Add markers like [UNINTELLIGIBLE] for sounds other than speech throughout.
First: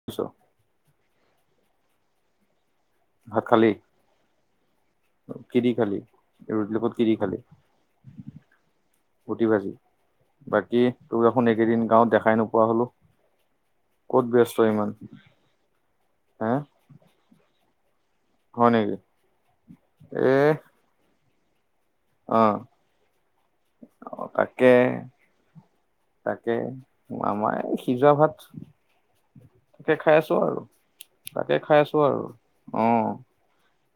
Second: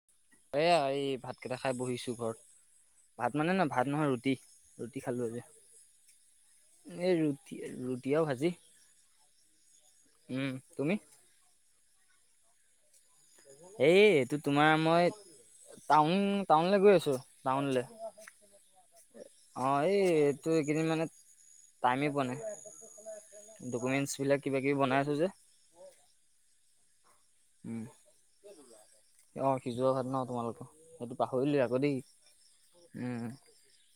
[UNINTELLIGIBLE] এয়া এই ভাতকেইটা খাই বহিছোঁ ঘৰত। ভাত মানে নহয়, ভাত নহয় ৰুটি। ৰুটি খালোঁ আজি কি দি খালি ৰুটিৰ লগত কি দি এই খালি ৰুটি ৰুটি আৰু ভাজি। ৰুটি ভাজি, উম বাকী তুমি তোক দেখোন এইকেইদিন গাঁৱত দেখাই নোপোৱা হ'লো। এই ক'ত এইটো ব্যস্ত তোমাৰ ইমান মই হে টাউন-টাউনলে গৈ আছোঁ। টাউনলে হয় নেকি অহ, এ এইটো এইকেদিন মানে টাইমেই পোৱা নাই, অ ডকুমেণ্টচবিলাক তাকে কিবা-কিবি বনাই আছোঁ যে। তাকে আমাৰ এই উম সিজোৱা ভাত। অ সিজোৱা তাকে ভাত ন খাই আছোঁ আৰু তোমালোকৰ সেইটো পাহৰিলো তাকে আকৌ খাই দেই আছোঁ আৰু অহ। উম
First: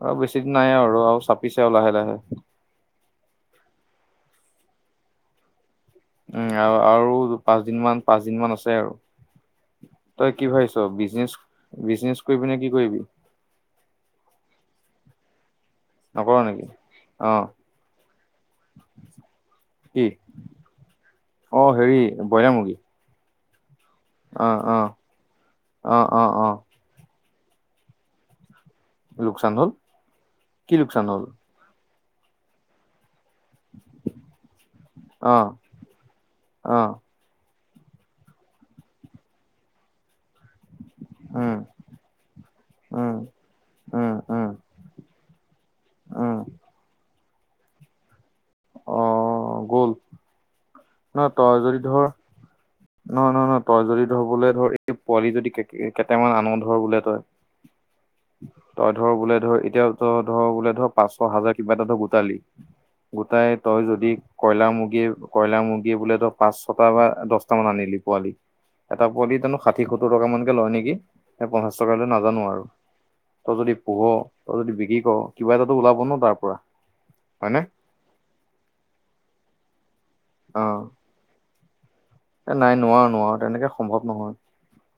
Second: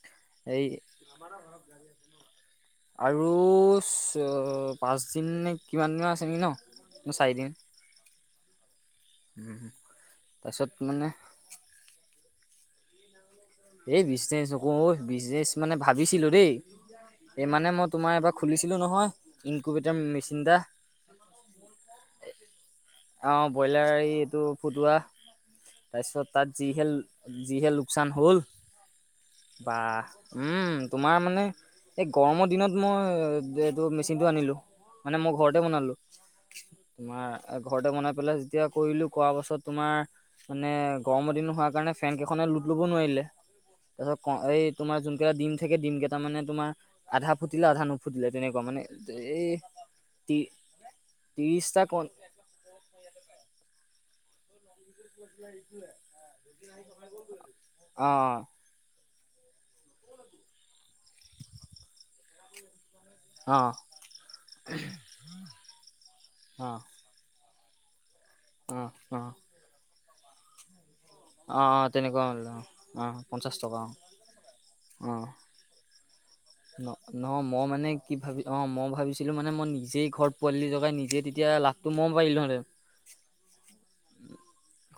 আৰু বেছি দিন এই নাই আৰু আয়ুস চাপিছে আৰু লাহে-লাহে। আৰু পাচ দিননে কিমান দিন আ উম, আৰু আৰু পাঁচদিনমান, পাঁচদিনমান আছে আৰু। তই কি তাৰপিছত ভাবিছ মানে বিজনেচ, বিজনেচ কৰিবিনে কি কৰিবি। এই বিজনেচ নকৰো অহ, বিজনেচ মানে ভাবিছিলোঁ নকৰ দেই। নেকি অ এই মানে মই তোমাৰ এবাৰ খুলিছিলোঁ নহয়, ইনকুবেটাৰ মেচিন এটা। অহ, হেৰি ব্ৰইলা মুৰ্গী। অহ, ব্ৰইলাৰ এইটো অ', অ', ফুটোৱা, অ', তাৰপিছত অ', তাত অ', যিহে যিহে লোকচান হ'ল লোকচান হ'ল বা উম, কি লোকচান তোমাৰ হ'ল? মানে এই গৰমৰ দিনত মই এইটো মেচিনটো আনিলোঁ। মানে মই অ', ঘৰতে বনালো অ', তোমাৰ। ঘৰতে বনাই পেলাই যেতিয়া কৰিলোঁ, কৰা পাছত তোমাৰ মানে গৰমৰ দিন উম, হোৱাৰ কাৰণে ফেনকেইখনে লোট ল'ব উম, নোৱাৰিলে। উম, তাৰপিছত উম, ক' এই তোমাৰ যোনকেইটা ডিম থাকে ডিম কেইটা উম, মানে তোমাৰ আধা ফুটিলে আধা নু নুফুটিলে তেনেকুৱা মানে এই অ', গ'ল ন তই যদি ত্ৰি-ত্ৰিশটা ধৰ কণ নহয়, নহয়, নহয়। তই যদি ধৰ বোলে ধৰ পোৱালি যদি কেইটামান আন ধৰ বোলে তই। অ', তই ধৰ বোলে ধৰ এতিয়া তই ধৰ বোলে ধৰ পাঁচশ হাজাৰ কিবা এটা ধৰ গোটালি। গোটাই অ', তই যদি কয়লাৰ মুৰ্গী, কয়লাৰ মুৰ্গী বোলে তই পাঁচ অ', ছটা দহটা মান আনিলি পোৱালি, অ', এটা অ', পোৱালিত জানোঁ ষাঠি সত্তৰ টকা মানকে লয় নেকি? নে পঞ্চাশ অ', টকা লয় তেনেকুৱা হ'লে নাজানোঁ অ', আৰু। অ', তই পঞ্চাশ যদি টকা অ', পোহ, তই যদি বিক্ৰী কৰ, অ', কিবা এটাটো ওলাব ন' তাৰপৰা। ন' ন' মই মানে কি ভাবি অহ, মই ভাবিছিলোঁ মানে মই নিজেই ঘৰ অ পোৱালি জগাই নিজেই, তেতিয়া লাভটো মই পাৰিলোঁ হয়। এ নাই নোৱাৰ-নোৱাৰ তেনেকে সম্ভৱ নহয়।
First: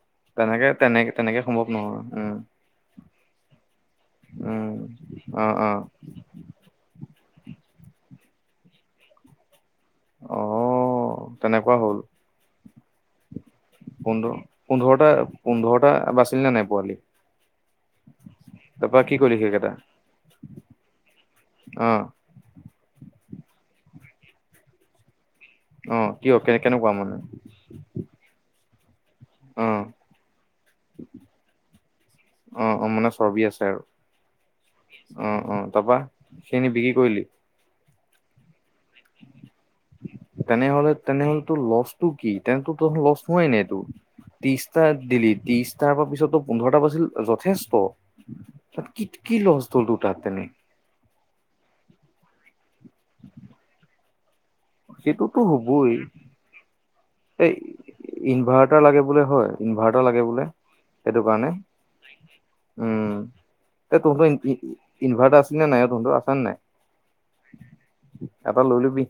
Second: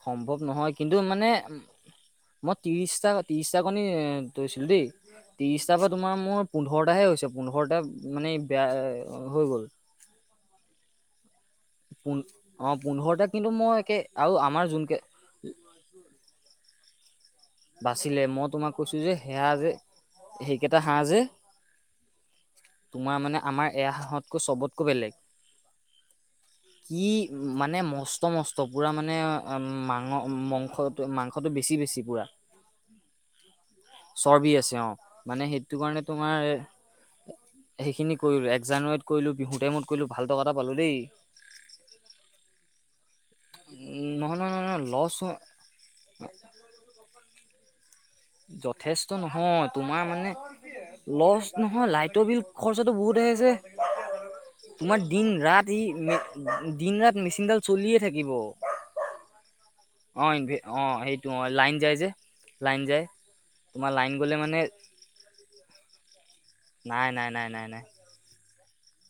সম্ভৱ তেনেকে নহয় কিন্তু তেনেকে মানে তেনেকে সম্ভৱ নহয় উম মই ত্ৰিশটা, ত্ৰিশটা কণী লৈছিলোঁ উম দেই। অ অ ত্ৰিশটাৰ পৰা তোমাৰ মোৰ পোন্ধৰটাহে হৈছে, পোন্ধৰটা মানে বেয়া হৈ গ'ল। অ', তেনেকুৱা হ'ল পোন্ধ অ', পোন্ধৰটা কিন্তু মই একে পোন্ধৰ আৰু আমাৰ যোনকে পোন্ধৰটা পোন্ধৰটা বাছিলি নে নাই পোৱালি। বাচিলে মই তোমাক কৈছোঁ তাৰপৰা যে কি কৰিলি সেয়া যে সেইকেইটা সেইকেইটা হাঁহ যে অ তোমাৰ মানে আমাৰ এয়া হাঁহতকৈ চবতকৈ বেলেগ। অ', কিয় কেনে কেনেকুৱা কি মানে। মানে মস্ত মষ্ট মসষ্ট পুৰা মানে অ মাস মাংস, মাংসটো বেছি বেছি পুৰা। অ', অ', মানে চৰ্বি আছে। আৰু চৰ্বি আছে অ', মানে অ সেইটো তাৰপা কাৰণে তোমাৰ সেইখিনি বিক্ৰী কৰিলি সেইখিনি কৰিলোঁ জানুৱাৰীতলো বিহু টাইমতলোঁ ভাল টকা এ পালোঁ দেই। মানে সেইটো ল'চ টো কি [UNINTELLIGIBLE] নোৱাই নাই এইটো উম নহয় নহয় নহয় ত্ৰিছটা লছ দিলি ত্ৰিছটাৰ পিছতো পোন্ধৰটা প আছিল যথেষ্ট। তাত কি যথেষ্ট কি লছ নহয় হ'ল তোৰ তোমাৰ তাত মানে তেনে লষ্ট নহয়, লাইটৰ বিল খৰচাটো বহুত আহেযে? তোমাৰ দিন সেইটোতো ৰাত হ'বই ই দিন ৰাত মেচিনডাল চলিয়ে থাকিব। টাৰ লাগে বোলে হয়, ইনৰ্ভাট অ', অ' সেইটো অ' লাইন যায় যে লাইন যায় তোমাৰ লাইন গ'লে মানে ইনৰ্ভাটাৰ আছেনে নাই অ' তহ'তৰ আছে নে নাই? নাই, নাই, নাই, নাই, নাই। এটা লৈ লবি।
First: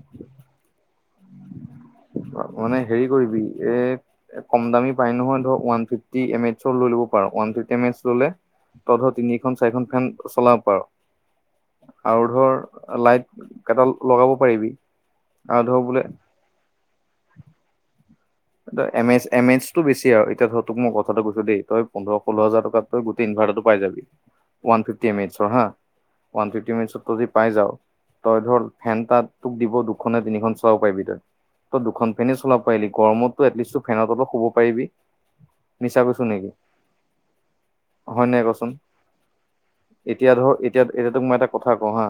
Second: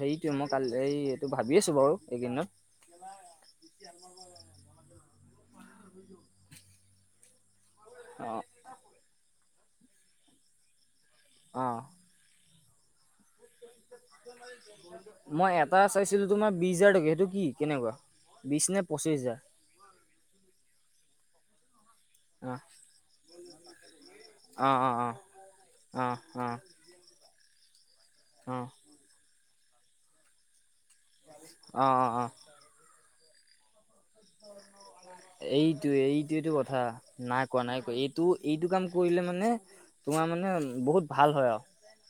হেৰিটোৱে মই কাল এই এইটো ভাবি আছো বাৰু। এইকেইদিনত মানে হেৰি কৰিবি এ কম দামী পাই নহয়, ধৰ ওৱান ফিফটি এম এইচ লৈ লব পাৰ ওৱান ফিফটচ এম এইচ ল'লে অঁ তই ধৰ তিনিখন চাৰিখন ফেন চলাব পাৰ। অ'। আৰু ধৰ লাইট কেইটা লগাব পাৰিবি, মই আৰু এটা ধৰ বোলে চাইছিলো তোমাৰ বিশছ হাজাৰ টকিয়া, সেইটো কি কেনেকুৱা? বিশ নে এ এম পঁচিছ এইচ এম হাজাৰ এইচ টো বেছি আৰু, এতিয়া ধৰ তোক মই কথাটো কৈছো দেই, তই পোন্ধৰ ষোল্ল হাজাৰ টকাত তই গোতেই ইনৰ্ভিটাৰটো পায় যাবি অঁ ওৱান অঁ ফিফটি অঁ এম এইচৰ হা', অঁ ওৱান অঁ অঁ ফিফটি এম এইচত তই যদি পাই যাৱ, তই ধৰ অঁ ফেন তাত তোক দিব দুখননে তিনিখন চলাব পাৰিবি তই অঁ অঁ দুখন অঁ ফেনে চলাব পাৰিলি গৰমতটো এটলিষ্টটো ফেনত অলপ শুব পাৰিবি। এইটো মিছা কৈছো এইটোয়টো নেকি কথা নাই কোৱা নাই কোৱা এইটো হয় নাই এইটো কচোন কাম কৰিলে মানে তোমাৰ এতিয়া মানে ধৰ এতিয়া বহুত এতিয়াতোক ভাল মই এটা হয় আৰু কথা কওঁ হা',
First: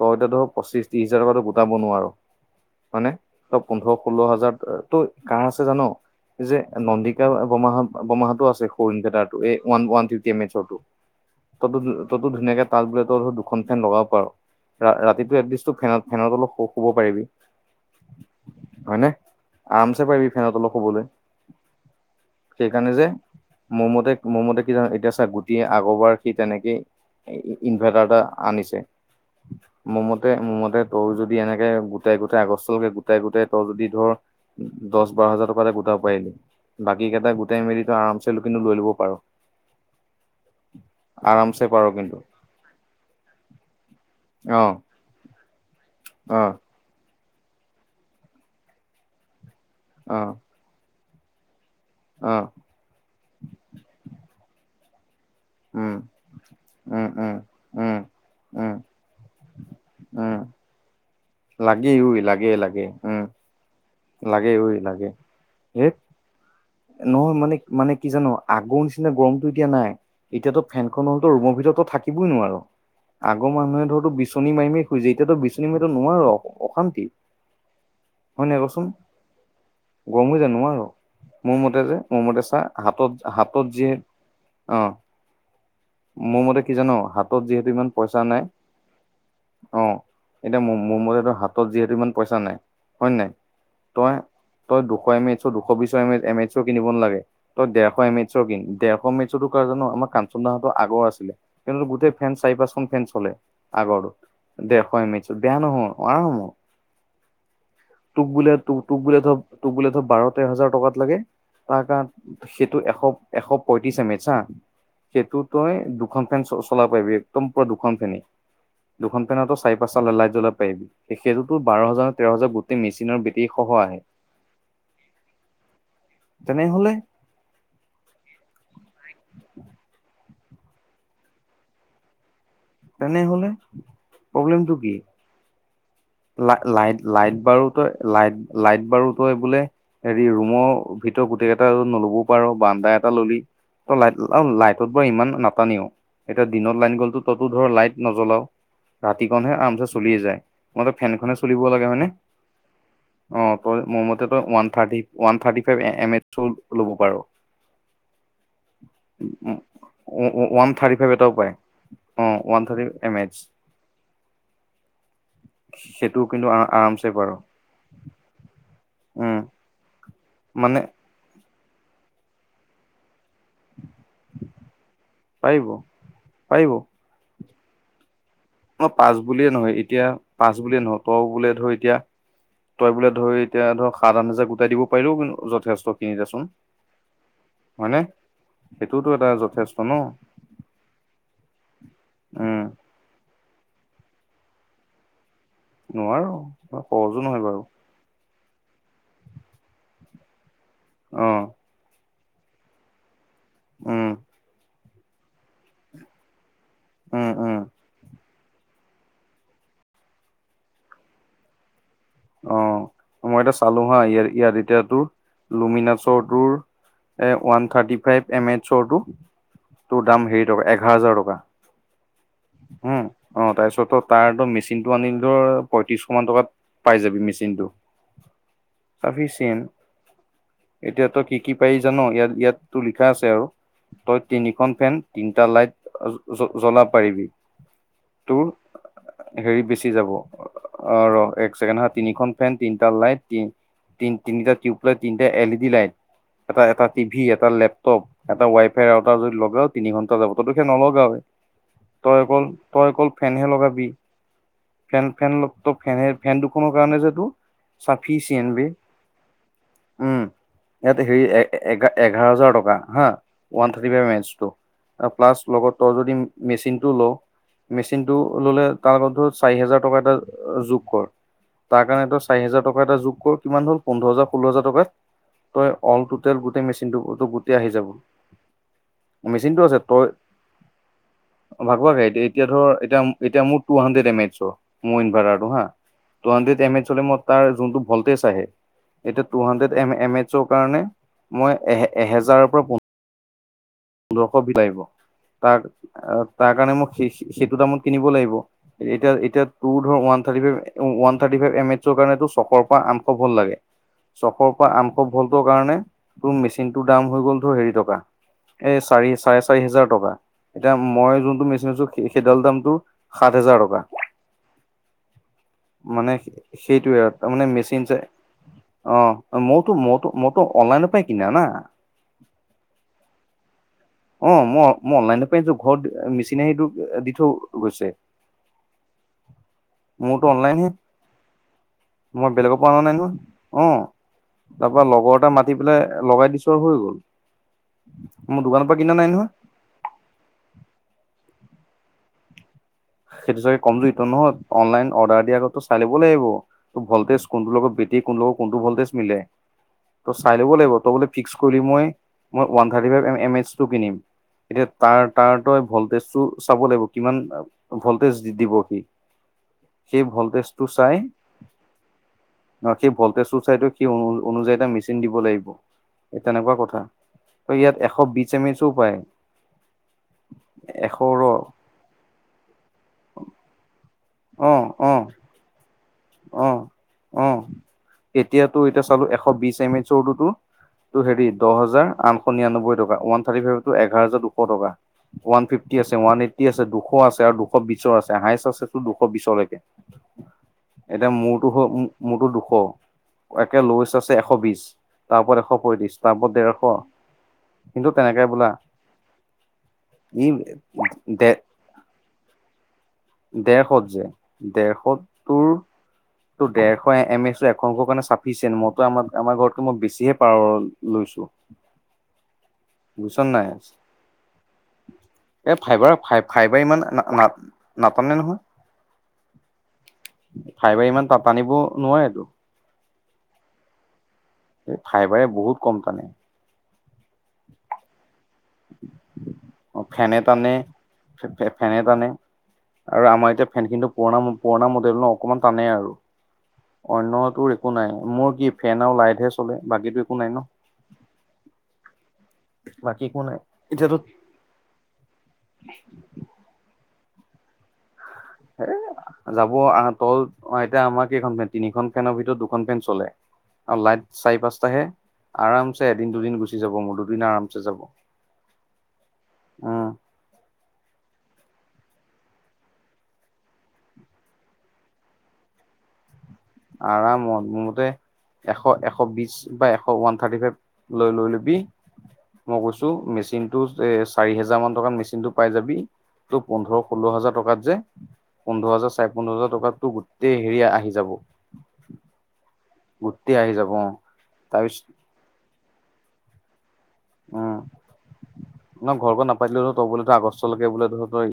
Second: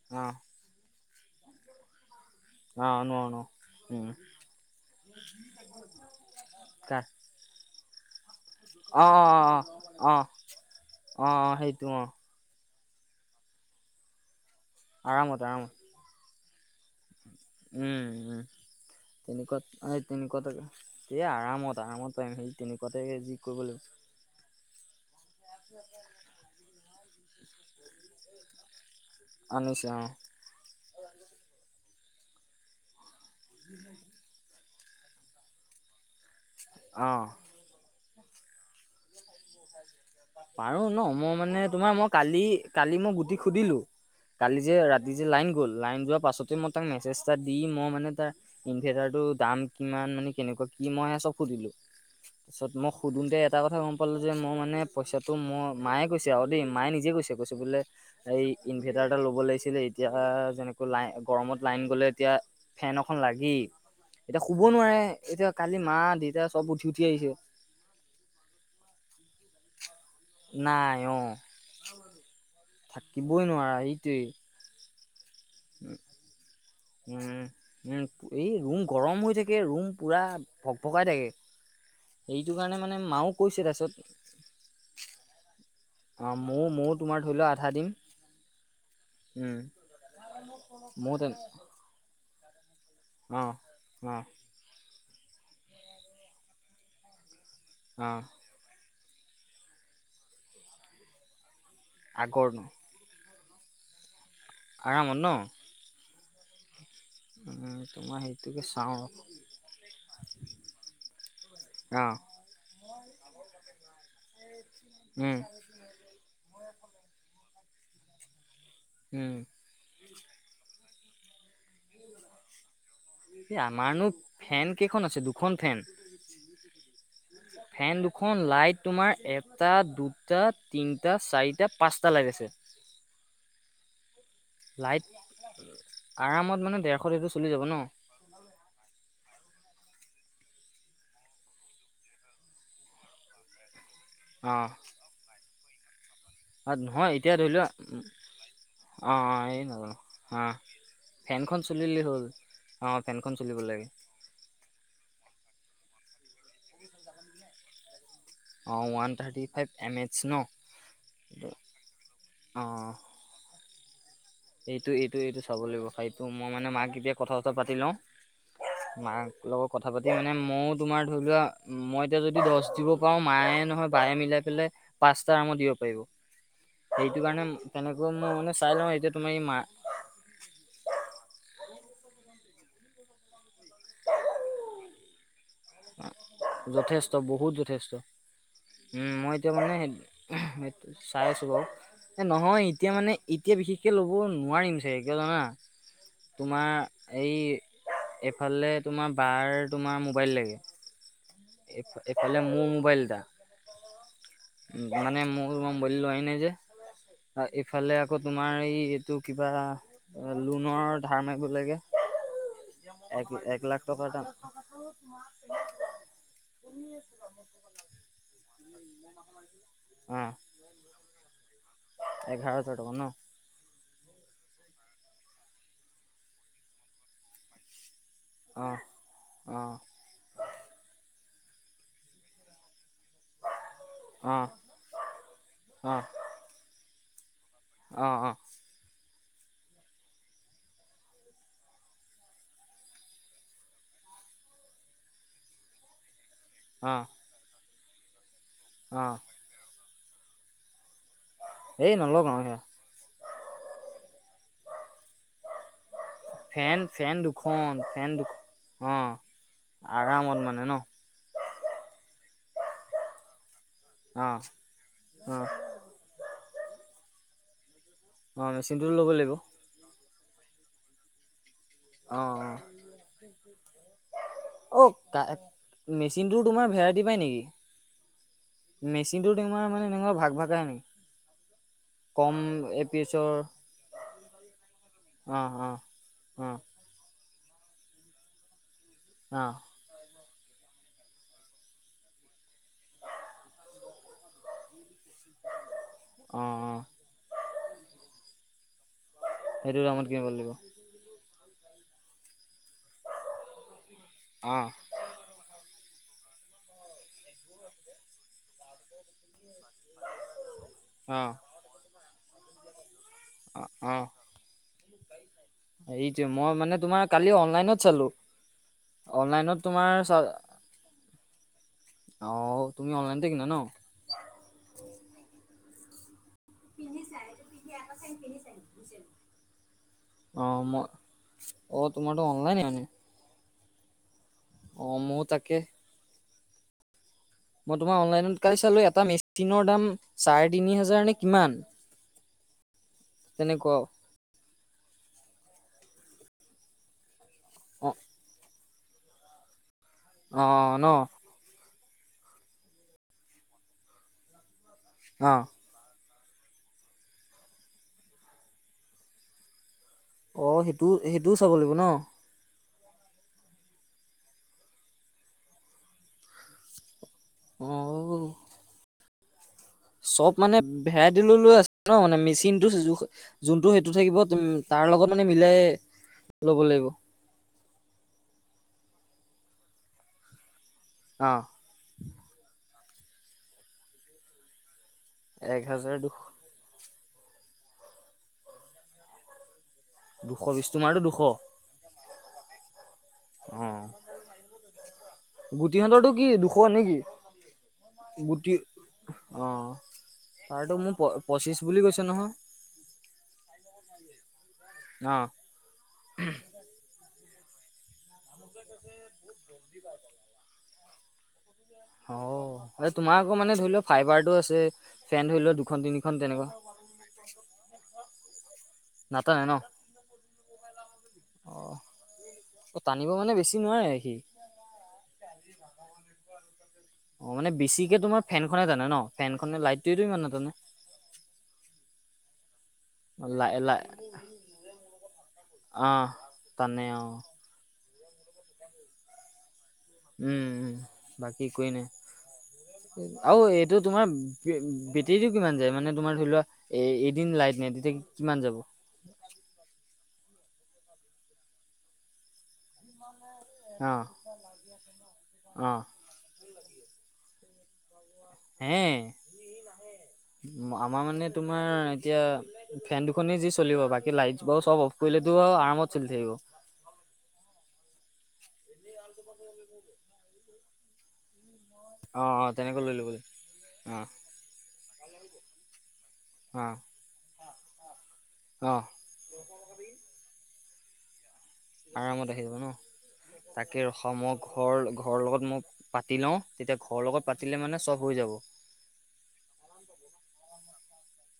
তই এতিয়া অঁ ধৰ পঁচিশ ত্ৰিশ হাজাৰ টকাতো গোটাব নোৱাৰ অঁ হয়নে? নোৱাৰো নোৱাৰো তই পোন্ধৰ উম ষোল্ল হাজাৰ তো কাৰ আছে জান, যে কাৰ নন্দিক বৰমা বৰমাহটো আ এই সৰু অঁ অঁ ইনৰ্ভাটাৰটো অঁ এই ওৱান অঁ অঁ ফিফটি এম এইচৰটো, অঁ অঁ তই টো সেইটো তই অঁ টো তো ধুনীয়াকে তাত বোলে তই দুখন ফেন লগাব পাৰ, ৰাতিটো আৰামত আৰামত এটলিষ্ট ফেনত ফেনৰ তলত শুব পাৰিবি। উম, উম হয়নে তেনেকুৱাত আৰামছে পাৰিবি ফেনৰ তেনেকুৱা এটা তলত লবি, শুবলৈ এই আৰামত আৰামত পাৰিম সেই সেইকাৰণে তেনেকুৱাতে যে যি কৰিব মোৰ লাগিব মতে মোৰ মতে কি জানো এতিয়া চা গুটিয়ে আগবাৰ সি তেনেকেই ইনভাৰ্টাৰ এটা আনিছে। আনিছে অ মোৰ মতে মোৰ মতে তই যদি এনেকে গোটাই গোটাই আগষ্টলৈকে গোটাই গোটাই তই যদি ধৰ দহ বাৰ হাজাৰ টকা এটা গোটাব পাৰিবি, বাকী অ কেইটা গোটাই মেলি আমচে লৈ ল'ব পাৰ। পাৰো ন? মই মানে আৰামচে পাৰ তোমাৰ মই কিন্তু কালি কালি মই গুটিক সুধিলো কালি অ যে ৰাতি দি যে লাইন গ'ল, লাইন যোৱাৰ অ পাছতে মই তাক মেছেজ এটা দি মই মানে তাৰ ইনৰ্ভাটাৰটো দাম কিমান অ মানে কেনেকুৱা কি মই চব সুধিলো। অ'। তাৰপাছত মই সুধোঁতে এটা কথা গম পালোঁ যে মই মানে পইচাটো মই উম মায়ে কৈছে আৰু দেই, মায়ে উম নিজে কৈছে, উম কৈছে বোলে উম এই উম ইনভাৰ্টাৰ এটা ল'ব লাগিছিলে এতিয়া উম যেনেক লাই গৰমত লাইন লাগে গ'লে, ঐ এতিয়া লাগে লাগে ফেন এখন উম লাগেই। এতিয়া লাগে শুব ঐ নোৱাৰে লাগে এতিয়া, কালি হেত মা- দেউতা চব উঠি, উঠি আহিছে। নহয় মানে মানে কি জানো আগৰ নিচিনা গৰমটো এতিয়া নাই। এতিয়াতো নাই ফেনখন অ হ'লতো ৰুমৰ ভিতৰতো থাক থাকিবই নোৱাৰ থাকিবই আগৰ নোৱাৰা মানুহেটো তোৰ সেইটোৱেই বিচনী মাৰি, মাৰি শুইছিল এতিয়াতো বিচ টো নোৱাৰ, অশান্তি উম উম হয়, এই নাই ৰুম ক'চোন? গৰম হৈ থাকি কে ৰুম। পুৰা গৰম হৈ যাই ভক নোৱাৰ, ভকাই থাকে মোৰ মতে যে মোৰ মতে সেইটো চা কাৰণে মানে মাও হাতত, কৈছে হাতত যি তাৰপিছত অ'। অ মোৰ মতে ময়ো কি ময়ো জানো তোমাৰ ধৰি হাতত লোৱা আধা যিহেতু দিম ইমান পইচা নাই উম অ', এতিয়া মোৰ ময়ো মো-মো-মোতো তেন হাতত যিহেতু ইমান পইচা নাই, হয় নাই অ তই অ তই দুশ এম এচ' দুশ বিশ এ এম এচ' কিনিব নালাগে, তই ডেৰশ অ এম এচ' কিন, ডেৰ [UNINTELLIGIBLE] কাৰ জান' আমাৰ কাঞ্চন দাহতৰ আগৰ আছিলে, কিন্তু গোটেই ফেন আগৰ চাৰি ন পাঁচখন ফেন চলে। আগৰো দেৰশ আৰামত এম ন এচৰ বেয়া নহয়, আৰামৰ [INAUDIBLE] তোক বোলেতো তোক চাওঁ বোলে ধ তোক বোলে ধৰক বাৰ তেৰ হাজাৰ টকাত লাগে অ [UNINTELLIGIBLE] সেইটো এশ, এশ পয়ত্ৰিশ এম এচ হা, উম সেইটোত তই দুখন ফেন চ-চলাব পাৰিবি, একদম পুৰা দুখন ফেন, দুখন উম ফেনতো চাৰি পাঁচটা লাইট জ্বলাব পাৰিবি সেইটোতো বাৰ হাজাৰ, তেৰ হাজাৰ গোটেই মেচিনৰ এই বেটৰীসহ আহে। আমাৰনো ফেন কেইখন আছে? দুখন ফেন! তেনেহলে ফেন দুখন, লাইট তোমাৰ এটা দুটা তিনিটা চাৰিটা পাঁচটা লাইট আছে। তেনেহ'লে? প্ৰব্লেমটো কি? লাইট আৰামত মানে লা-লাইট, ডেৰশ এইটো লাইট চলি যাব বাৰু ন তই লাইট, লাইট বাৰু তই বোলে হেৰি ৰুমৰ ভিতৰত গোটেইকেইটা নল'বও পাৰো বাৰন্দা এটা ল'লি ত' লাইট অ', লাইটটো ইমান নাটানেও, এতিয়া অ, দিনত লাইন নহয় গ'লেটো এতিয়া তই তো ধৰি লোৱা ধৰ লাইট নজ্বলাও। অ অ, ৰাতিকনহে, এই আৰামচে নাজানো চলিয়ে যায়। হা [UNINTELLIGIBLE] ফেনখনহে ফেনখন চলিব লাগে চলিলেই হয়নে? হ'ল ফেনখন অ', চলিব লাগে তই মোৰ মতে তই one thirty, one thirty five এ, এএম এইচটো ল'ব পাৰ। অ one thirty five M H ন ও-ও- ওৱান থাৰ্টি ফাইভ এটাও পায়। অ', অ ওৱান থাৰ্টি এম এইচ। এইটো, এইটো, এইটো চাব সেইটো লাগিব। কিন্তু মই মানে মাক আৰামছে এতিয়া পাৰ কথা চথা পাতি লওঁ। মাক উম লগত কথা পাতি মানে, ময়ো তোমাৰ ধৰি লোৱা মই এতিয়া যদি দছ দিব পাৰোঁ, মায়ে নহয়, বায়ে মিলাই পেলাই পাঁচটা আৰামত দিব পাৰিব। পাৰিব সেইটোকাৰণে তেনেকৈ মই মানে চাই অ লওঁ এইটো পাঁচ বুলিয়ে নহয়, এতিয়া পাঁচ বুলিয়ে নহয় তই বোলে ধৰ এতিয়া তই বোলে ধৰ এ এতিয়া ধৰ সাত আঠ হাজাৰ গোটাই দিব পাৰিলেও কিন্তু যথে যথেষ্ট বহুত যথেষ্ট। হয়নে সেইটোতো উম, এটা মই এতিয়া যথেষ্ট মানে ন চাই আছোঁ বাৰু। এ, নহয় উম এতিয়া মানে এতিয়া বিশেষকৈ ল'ব নোৱাৰিম চাগে কিয় জানা, নোৱাৰো তোমাৰ সহজো এই নহয় বাৰু এইফালে তোমাৰ বাৰ তোমাৰ মোবাইল লাগে অ এইফ-এইফালে মোৰ মোবাইল এটা। উম। উম, মানে মইয়ো ল'ম বুলি লোৱাই নাই যে। উম, উম। এইফালে আকৌ তোমাৰ এই এইটো কিবা লোনৰ ধাৰ মাৰিব লাগে। অ' এক মই এতিয়া এক লাখ চালো হা, টকা এটা ইয়াৰ ইয়া ইটাতো। লোমিনাছৰটোৰ ওৱান থাৰ্টি ফাইভ এম এছৰটো তোৰ অ দাম হেৰি টকা এঘাৰ হাজাৰ টকা। এঘাৰ হাজাৰ টকা উম ন'? অ' তাৰপিছতো তাঁৰটো, মেচিনটো আনিলে তোৰ পয়ত্ৰিচশ মান টকাত। পাই যাবি মেচিনটো। চাফিচিয়েন। অ অ এতিয়া তই কি কি পাবি জান, ইয়াত ইয়াত তোৰ লিখা আছে আৰু তই অ তিনিখন ফেন, তিনটা লাইট অঁ জ-জ্বলাব পাৰিবি। অঁ অঁ তোৰ হেৰি বেচি যাব, অ' ৰ এক ছেকেণ্ড হা, তিনিখন ফেন, তিনটা লাইট, তিন তিনিটা টিউব লাইট, তিনিটা এল ই ডি লাইট এটা এটা অঁ টিভি, এটা লেপটপ, এটা ৱাই ফাই আৰু এটা অঁ যদি লগাও তিনি ঘণ্টা যাব, তহততো সেই নলগাৱে এই তই নলগাওঁ অকল সেয়া তই অকল ফেনহে লগাবি। ফেন ফেন ট ত‌ই ফেনহে ফেন দুখনৰ কাৰণে যে ফেন তোৰ দুখন ফেন দু চাফিচিয়েন্ত বে। অঁ উম আৰামত মানে ন'? ইয়াত হেৰি এ, এঘা-এঘাৰ হাজাৰ টকা হা, ওৱান থাৰ্টি ফাইভ এম অঁ এইচটো, প্লাছ অঁ লগত তই যদি মেচিনটো লওঁ মেচিনটো অঁ ল'লে মেচিনটো তাৰ ল'ব লগত লাগিব তোৰ চাৰি হাজাৰ টকা এটা যোগ কৰ। তাৰ কাৰণে তই অঁ চাৰি অঁ হাজাৰ টকা এটা যোগ কৰ, কিমান হ'ল পোন্ধৰ হাজাৰ, ষোল্ল হাজাৰ অ' টকাত কা তই অল মেচিনটোৰ টোটেল তোমাৰ গোটেই ভেৰাইটি মেচিনটো পায় তোৰ, নেকি গোটেই আহি যাব। মেচিনটো তোমাৰ আছে মানে তই এনেকুৱা ভাগ ভাগ আহে নেকি? ভাগ ভাগ আহে। এতি কম এতিয়া ধৰ এ পি এতিয়া এছৰ এতিয়া মোৰ টু হানড্ৰেড এম এইচৰ মোৰ অঁ ইনভাৰ্টাৰটো হা অঁ অঁ হানড্ৰেত এম এইচৰ মোলৈ তাৰ যোনটো ভ'ল্টেজ আহে এতিয়া অঁ টুহানড্ৰেত এম-এম এইচৰ কাৰণে মই এ, এহেজাৰৰপৰা পো পোন্ধৰশ বিল আহিব, তাৰ অঁ তাৰকাৰণে অঁ মো সে সেই সেইটো দামত কিনিব লাগিব, এতিয়া এতিয়া তোৰ সেইটো ধৰ দামত ওৱান কিনিব থাৰ্টি লাগিব ফাইভ এ ওৱান থাৰ্টি ফাইভ এমএচৰ কাৰণে তোৰ ছশৰ পৰা আঠশ ভল্ট লাগে, অঁ ছশৰপৰা আ সব ভল্টৰ কাৰণে তোৰ মেচিনটোৰ দাম হৈ গ'ল তোৰ হেৰি টকা। এই চাৰি চাৰে চাৰি হেজাৰ টকা। এতিয়া মই অঁ যোনটো মেচিন আনিছো সেইডাল দামটো সাত হাজাৰ অঁ টকা। অঁ মানে এইটোৱে মই মানে তোমাৰ সেইটোৱে, কালি তাৰমানে অনলাইনত মেচিন চাই চালোঁ অ' অনলাইনত মওতো, তোমাৰ মওতো, চা মওতো অনলাইনৰপৰাই কিনা না। অ' তুমি অনলাইনতে কিনা ন'? অ' ম-মই অনলাইনপাই আনিছো ঘৰত মেচি কিনিচা এইটো [UNINTELLIGIBLE] মোৰতো অ' অনলাইনহে ম, অ' তোমাৰতো মই বেলেগৰ অনলাইন পৰা অনা মানে? নাই নহয় অ' তাৰপৰা অ', লগৰ ময়ো এটা মাতি তাকে পেলাই লগাই দিছোঁ আৰু হৈ গ'ল। মই তোমাৰ মোৰ অনলাইনত কালি দোকানৰ পৰা চালো, কিনা এটা নাই নহয় মেচিনৰ দাম চাৰে তিনি হাজাৰ নে কিমান। সেইটো চাগে কম তেনেকুৱা জোৰিটো, নহয় অনলাইন অৰ্ডাৰ দিয়াৰ আগেতো চাই লিব লাগিব। ভলতেজ কোনটোৰ লগত অ', বেটেই কোন লগত কোনটো ভলতেজ মিলে। তোৰ চাই ল'ব লাগিব, অ', ন তই বোলে ফিক্স কৰিলি, মই মই one thirty five M H টো কিনিম। এতিয়া তাৰ তাৰ অ', তই ভল্টেজটো চাব লাগিব কিমান ভল্টেজ দি দিবহি, সেই অ', ভল্টেজটো সেইটো চাই সেইটোও চাব লাগিব ন? অ' সেই ভল্টেজ চাইটো সেই অনু-অনুযায়ী এটা মেচিন দিব লাগিব, তেনেকুৱা কথা। ত' ইয়াত এশ বিছ অ', এম এচো পায়। চব মানে এশ ভেৰাইটি লৈ ৰ লৈ আছে ন'? মানে মেচিনটো জোখ যোনটো সেইটো থাকিব অ', তাৰ অ', লগত মানে মিলায়ে ল'ব অ', লাগিব। অ'। এতিয়াতো এতিয়া চালো এশ বি এম এইচৰ টোতো হেৰি অ', দহ হাজাৰ আঠশ নিৰান্নব্বৈ টকা। ওৱান থাৰ্টী ফাইভটো এঘাজাৰ দুশ টকা। ওৱান এক ফিফটি আছে হাজাৰ দুশ ওৱান এইট আছে, দুশ আছে আৰু দুশ বিশৰ আছে হাইষ্ট আছে তুৰ দুশ বিশলৈকে। দুশ বিশটো এতিয়া মূৰটোস মোৰটো দুশ। একে লৱেষ্ট আছে এশ বিশ, তাৰপৰত এশ পয়ত্ৰিশ, গুটিহঁতৰটো কি তাৰপৰত দুশ ডেৰশ। নেকি? কিন্তু তেনেকে বোলা গুটি অ ইম ছাৰটো মোৰ দে পঁচিছ বুলি কৈছে নহয়। ডেৰশত যে ডেৰশত তোৰ অ তো ডেৰশ এম এছৰ [UNINTELLIGIBLE] কাৰণে পিছে মইতো আমাক আমাৰ ঘৰতকে মই বেছিহে পাৰ লৈছোঁ। অ'তোমাৰ আকৌ মানে ধৰি লোৱা ফাইবাৰটো আছে, ফেন ধৰি এ লোৱা দুখন, ফাইবাৰ ফাই তিনিখন তেনেকুৱা। [UNINTELLIGIBLE] নাটানে নহয়। নাটানে ন ফাইবাৰ ইমান তা অ তানিব নোৱাৰেটো। অ, টানিব মানে বেছি নোৱাৰে সি? ফাইবাৰে বহুত কম টানে। অ, মানে বেছিকে তোমাৰ ফেনখনে টানে ন? ফেনখনে লাইটোৱেতো ইমান নাটানে। ফে-ফে-ফেনে টানে। আৰু আমাৰ এতিয়া লাই ফেন লাই খিনিটো পুৰণা পুৰণা মডেল ন? অকমান টানেই অ আৰু। টানে অ অন্য তুৰ একো নাই, মোৰ কি ফেন আৰু লাইটহে চলে বাকীটো উম, উম। বাকী একোৱে বাকী নাই। একো নাই আৰু এইটো এতিয়াতো তোমাৰ বে বেটেৰীটো কিমান যায়? মানে তোমাৰ ধৰি লোৱা, এ এদিন লাইট নাই তেতিয়া কিমান যাব? এ যাব [UNINTELLIGIBLE] এতিয়া আমাৰখন ফেন তিনিখন ফেনৰ ভিত দুখন ফেন চলে। চলে আৰু অ লাইট চাৰি পাঁচাহে। অ আৰামচে এদিন দুদিন গুচি যাব মোৰ দুদিন আৰামচে যাব। হে', উম ম আমাৰ মানে তোমাৰ এতিয়া ফেন দুখনেি যি চলিব বাকী লাইট বু চব অফ কৰিলেতো আৰামত চলি থাকিব আৰামত মোৰমতে এশ এশ বিশ বা এশ ওৱান থাৰ্টি ফাইভ লৈ লৈ লবি। অ অ মই তেনেকৈ কৈছোঁ, লৈ ল'ব লাগিব মেচিনটো এ অ চাৰি হেজাৰ মান টকাত মেচিনটো পাই যাবি। ত' পোন্ধৰ অ ষোল্ল হাজাৰ টকাত যে পোন্ধৰ অ হাজাৰ চ পোন্ধৰ হাজাৰ টকাততো গোটেই হেৰি আহি যাব। আৰামত আহি যাব ন? গোটেই আহি যাব তাকে অ ৰখা মই তাৰপিছত ঘৰ ঘৰৰ লগত মই পাতি লওঁ, তেতিয়া ঘৰৰ লগত পাতিলে মানে চব হৈ যাব। নহ ঘৰ ঘৰত নাপাতিলে ত বোলে আগষ্টলৈকে বোলে ধ তই